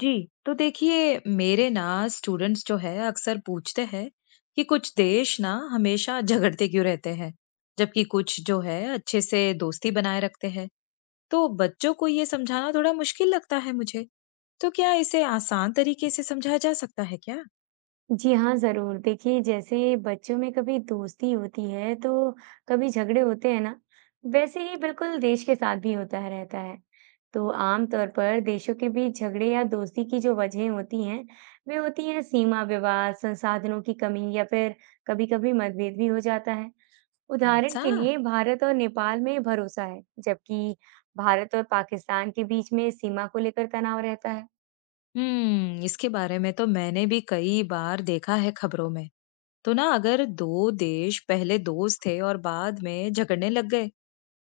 जी। तो देखिए मेरे ना स्टूडेंट्स जो है अक्सर पूछते हैं कि कुछ देश ना हमेशा झगड़ते क्यों रहते हैं जबकि कुछ जो है अच्छे से दोस्ती बनाए रखते हैं। तो बच्चों को ये समझाना थोड़ा मुश्किल लगता है मुझे। तो क्या इसे आसान तरीके से समझाया जा सकता है क्या? जी हाँ, ज़रूर। देखिए, जैसे बच्चों में कभी दोस्ती होती है, तो कभी झगड़े होते हैं ना, वैसे ही बिल्कुल देश के साथ भी होता है रहता है। तो आम तौर पर देशों के बीच झगड़े या दोस्ती की जो वजहें होती हैं, वे होती हैं सीमा विवाद, संसाधनों की कमी या फिर कभी-कभी मतभेद भी हो जाता है। उदाहरण ऐसा। के लिए भारत और नेपाल में भरोसा है, जबकि भारत और पाकिस्तान के बीच में सीमा को लेकर तनाव रहता है। इसके बारे में तो मैंने भी कई बार देखा है खबरों में। तो ना अगर दो देश पहले दोस्त थे और बाद में झगड़ने लग गए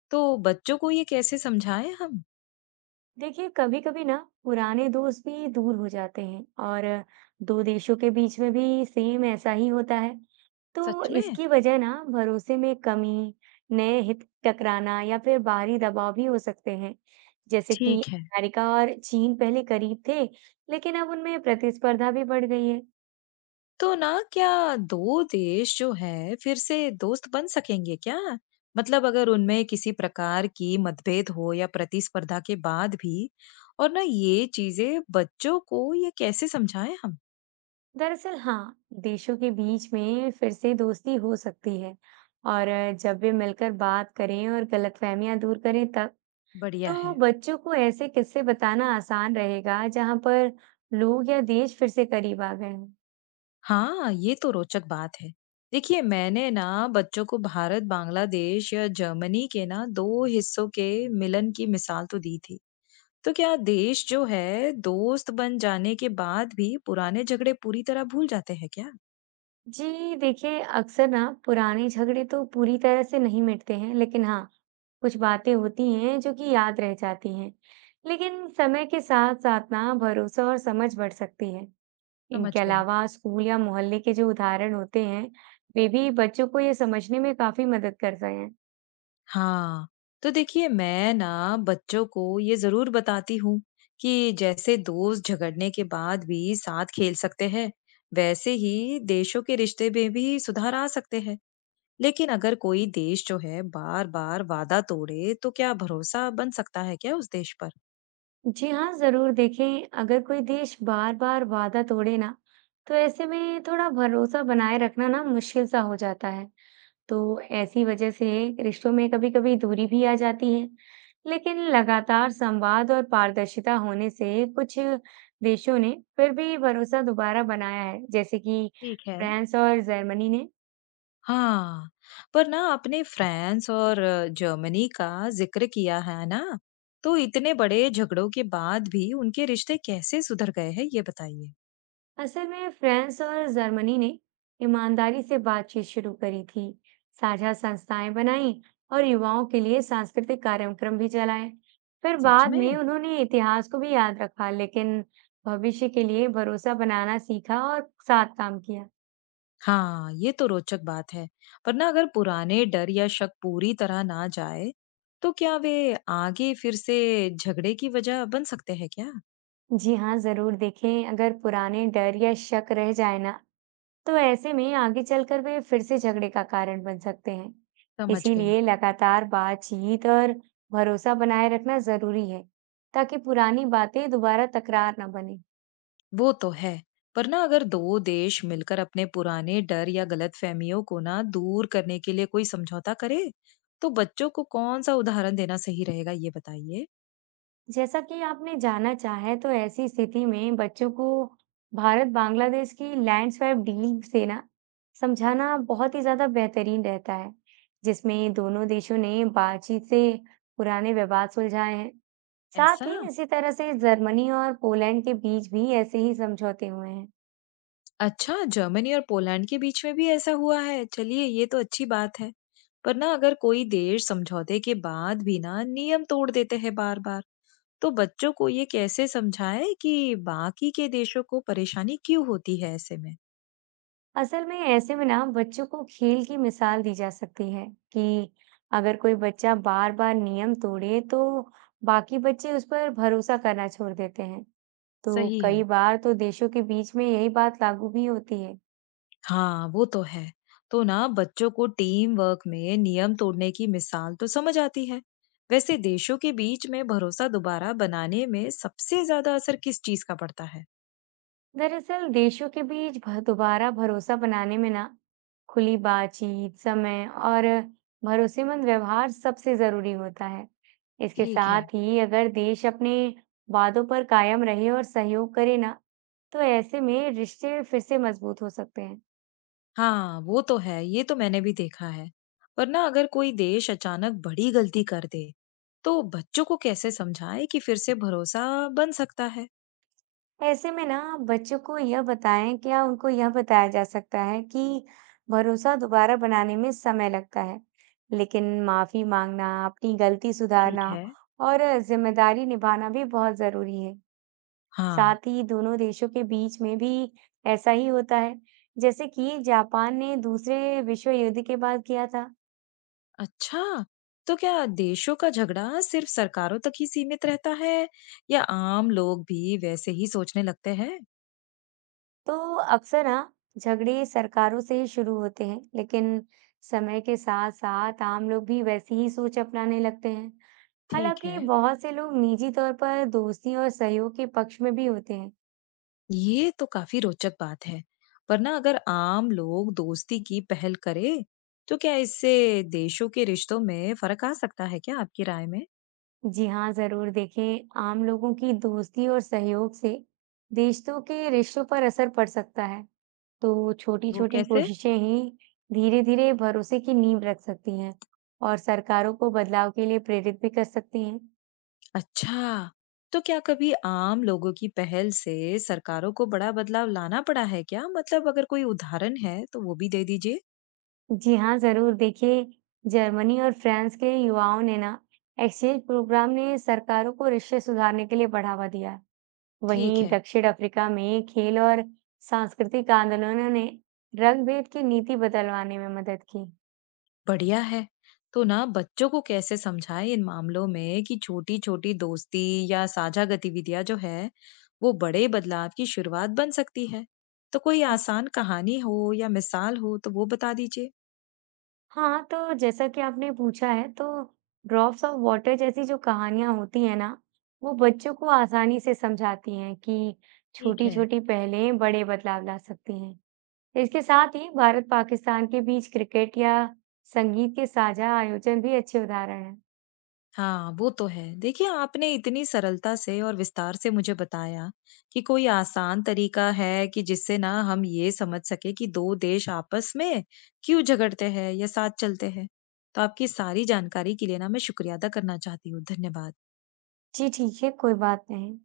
तो बच्चों को ये कैसे समझाएं हम? देखिए कभी कभी ना पुराने दोस्त भी दूर हो जाते हैं और दो देशों के बीच में भी सेम ऐसा ही होता है। तो सच में। इसकी वजह ना भरोसे में कमी, नए हित टकराना या फिर बाहरी दबाव भी हो सकते हैं। जैसे कि ठीक है। अमेरिका और चीन पहले करीब थे, लेकिन अब उनमें प्रतिस्पर्धा भी बढ़ गई है। तो ना क्या 2 देश जो है फिर से दोस्त बन सकेंगे क्या? मतलब अगर उनमें किसी प्रकार की मतभेद हो या प्रतिस्पर्धा के बाद भी। और ना ये चीज़ें बच्चों को ये कैसे समझाएँ हम? दरअसल हाँ, देशों के बीच में फिर से दोस्ती हो सकती है और जब वे मिलकर बात करें और गलतफहमियां दूर करें तब। बढ़िया तो है। बच्चों को ऐसे किस्से बताना आसान रहेगा जहां पर लोग या देश फिर से करीब आ गए हों। हाँ, ये तो रोचक बात है। देखिए मैंने ना बच्चों को भारत, बांग्लादेश या जर्मनी के ना 2 हिस्सों के मिलन की मिसाल तो दी थी। तो क्या देश जो है दोस्त बन जाने के बाद भी पुराने झगड़े पूरी तरह भूल जाते हैं क्या? जी देखिए, अक्सर ना पुराने झगड़े तो पूरी तरह से नहीं मिटते हैं, लेकिन हाँ, कुछ बातें होती हैं जो कि याद रह जाती हैं। लेकिन समय के साथ साथ ना भरोसा और समझ बढ़ सकती है। समझ इनके गई। अलावा स्कूल या मोहल्ले के जो उदाहरण होते हैं, वे भी बच्चों को ये समझने में काफी मदद करते हैं। हाँ। तो देखिए मैं ना बच्चों को ये जरूर बताती हूँ कि जैसे दोस्त झगड़ने के बाद भी साथ खेल सकते हैं वैसे ही देशों के रिश्ते में भी सुधार आ सकते हैं। लेकिन अगर कोई देश जो है बार बार वादा तोड़े तो क्या भरोसा बन सकता है क्या उस देश पर? जी हाँ, ज़रूर देखें, अगर कोई देश बार-बार वादा तोड़े ना, तो ऐसे में थोड़ा भरोसा बनाए रखना ना मुश्किल सा हो जाता है। तो ऐसी वजह से रिश्तों में कभी-कभी दूरी भी आ जाती है। लेकिन लगातार संवाद और पारदर्शिता होने से कुछ देशों ने फिर भी भरोसा दोबारा बनाया है, जैसे कि ठीक है। फ्रांस और जर्मनी ने। हाँ, पर ना आपने फ्रांस और जर्मनी का जिक्र किया है ना, तो इतने बड़े झगड़ों के बाद भी उनके रिश्ते कैसे सुधर गए हैं ये बताइए। असल में फ्रांस और जर्मनी ने ईमानदारी से बातचीत शुरू करी थी, साझा संस्थाएं बनाई और युवाओं के लिए सांस्कृतिक कार्यक्रम भी चलाए। फिर सच बाद में में। उन्होंने इतिहास को भी याद रखा, लेकिन भविष्य के लिए भरोसा बनाना सीखा और साथ काम किया। हाँ, ये तो रोचक बात है। पर ना अगर पुराने डर या शक पूरी तरह ना जाए, तो क्या वे आगे फिर से झगड़े की वजह बन सकते हैं क्या? जी हाँ, जरूर देखें। अगर पुराने डर या शक रह जाए ना, तो ऐसे में आगे चलकर वे फिर से झगड़े का कारण बन सकते हैं। समझ गई। इसीलिए लगातार बातचीत और भरोसा बनाए रखना जरूरी है, ताकि पुरानी बातें दोबारा तकरार ना बने। वो तो है। पर ना अगर दो देश मिलकर अपने पुराने डर या गलतफहमियों को ना दूर करने के लिए कोई समझौता करे तो बच्चों को कौन सा उदाहरण देना सही रहेगा ये बताइए। जैसा कि आपने जाना चाहे, तो ऐसी स्थिति में बच्चों को भारत बांग्लादेश की लैंड स्वैप डील से ना समझाना बहुत ही ज्यादा बेहतरीन रहता है, जिसमें दोनों देशों ने बातचीत से पुराने विवाद सुलझाए हैं। साथ ऐसा। ही इसी तरह से जर्मनी और पोलैंड के बीच भी ऐसे ही समझौते हुए हैं। अच्छा, जर्मनी और पोलैंड के बीच में भी ऐसा हुआ है? चलिए, ये तो अच्छी बात है। पर ना अगर कोई देश समझौते के बाद भी ना नियम तोड़ देते हैं बार बार, तो बच्चों को ये कैसे समझाएं कि बाकी के देशों को परेशानी क्यों होती है ऐसे में? असल में ऐसे में ना बच्चों को खेल की मिसाल दी जा सकती है कि अगर कोई बच्चा बार बार नियम तोड़े, तो बाकी बच्चे उस पर भरोसा करना छोड़ देते हैं। तो सही कई है। बार तो देशों के बीच में यही बात लागू भी होती है। हाँ, वो तो है। तो ना बच्चों को टीम वर्क में नियम तोड़ने की मिसाल तो समझ आती है। वैसे देशों के बीच में भरोसा दोबारा बनाने में सबसे ज्यादा असर किस चीज का पड़ता है? दरअसल देशों के बीच दोबारा भरोसा बनाने में ना खुली बातचीत, समय और भरोसेमंद व्यवहार सबसे जरूरी होता है। इसके ठीक है। साथ ही अगर देश अपने वादों पर कायम रहे और सहयोग करे ना, तो ऐसे में रिश्ते फिर से मजबूत हो सकते हैं। हाँ, वो तो है। ये तो मैंने भी देखा है। पर ना अगर कोई देश अचानक बड़ी गलती कर दे, तो बच्चों को कैसे समझाएं कि फिर से भरोसा बन सकता है? ऐसे में ना आप बच्चों को यह बताएं, क्या उनको यह बताया जा सकता है कि भरोसा दोबारा बनाने में समय लगता है, लेकिन माफी मांगना, अपनी गलती ठीक सुधारना है। और जिम्मेदारी निभाना भी बहुत जरूरी है। हाँ। साथ ही दोनों देशों के बीच में भी ऐसा ही होता है, जैसे कि जापान ने दूसरे विश्व युद्ध के बाद किया था। अच्छा! तो क्या देशों का झगड़ा सिर्फ़ सरकारों तक ही सीमित रहता है या आम लोग भी वैसे ही सोचने लगते हैं? तो अक्सर ना झगड़े सरकारों से ही शुरू होते हैं, लेकिन समय के साथ साथ आम लोग भी वैसी ही सोच अपनाने लगते हैं। ठीक हालांकि है। बहुत से लोग निजी तौर पर दोस्ती और सहयोग के पक्ष में भी होते हैं। ये तो काफ़ी रोचक बात है। पर ना अगर आम लोग दोस्ती की पहल करें, तो क्या इससे देशों के रिश्तों में फ़र्क आ सकता है क्या आपकी राय में? जी हाँ, जरूर देखें, आम लोगों की दोस्ती और सहयोग से देशों के रिश्तों पर असर पड़ सकता है। तो छोटी वो छोटी कैसे? कोशिशें ही धीरे धीरे भरोसे की नींव रख सकती हैं और सरकारों को बदलाव के लिए प्रेरित भी कर सकती हैं। अच्छा, तो क्या कभी आम लोगों की पहल से सरकारों को बड़ा बदलाव लाना पड़ा है क्या? मतलब अगर कोई उदाहरण है तो वो भी दे दीजिए। जी हाँ, ज़रूर। देखिए, जर्मनी और फ्रांस के युवाओं ने ना एक्सचेंज प्रोग्राम ने सरकारों को रिश्ते सुधारने के लिए बढ़ावा दिया। ठीक वहीं है। दक्षिण अफ्रीका में खेल और सांस्कृतिक आंदोलनों ने रंग-भेद की नीति बदलवाने में मदद की। बढ़िया है। तो ना बच्चों को कैसे समझाएं इन मामलों में कि छोटी-छोटी दोस्ती या साझा गतिविधियां जो है, वो बड़े बदलाव की शुरुआत बन सकती है? तो कोई आसान कहानी हो या मिसाल हो तो वो बता दीजिए। हाँ, तो जैसा कि आपने पूछा है, तो ड्रॉप्स ऑफ वाटर जैसी जो कहानियाँ होती हैं ना, वो बच्चों को आसानी से समझाती हैं कि ठीक है। छोटी-छोटी पहलें बड़े बदलाव ला सकती हैं। इसके साथ ही भारत पाकिस्तान के बीच क्रिकेट या संगीत के साझा आयोजन भी अच्छे उदाहरण हैं। हाँ, वो तो है। देखिए, आपने इतनी सरलता से और विस्तार से मुझे बताया कि कोई आसान तरीका है कि जिससे ना हम ये समझ सके कि 2 देश आपस में क्यों झगड़ते हैं या साथ चलते हैं। तो आपकी सारी जानकारी के लिए ना मैं शुक्रिया अदा करना चाहती हूँ। धन्यवाद। जी ठीक है, कोई बात नहीं।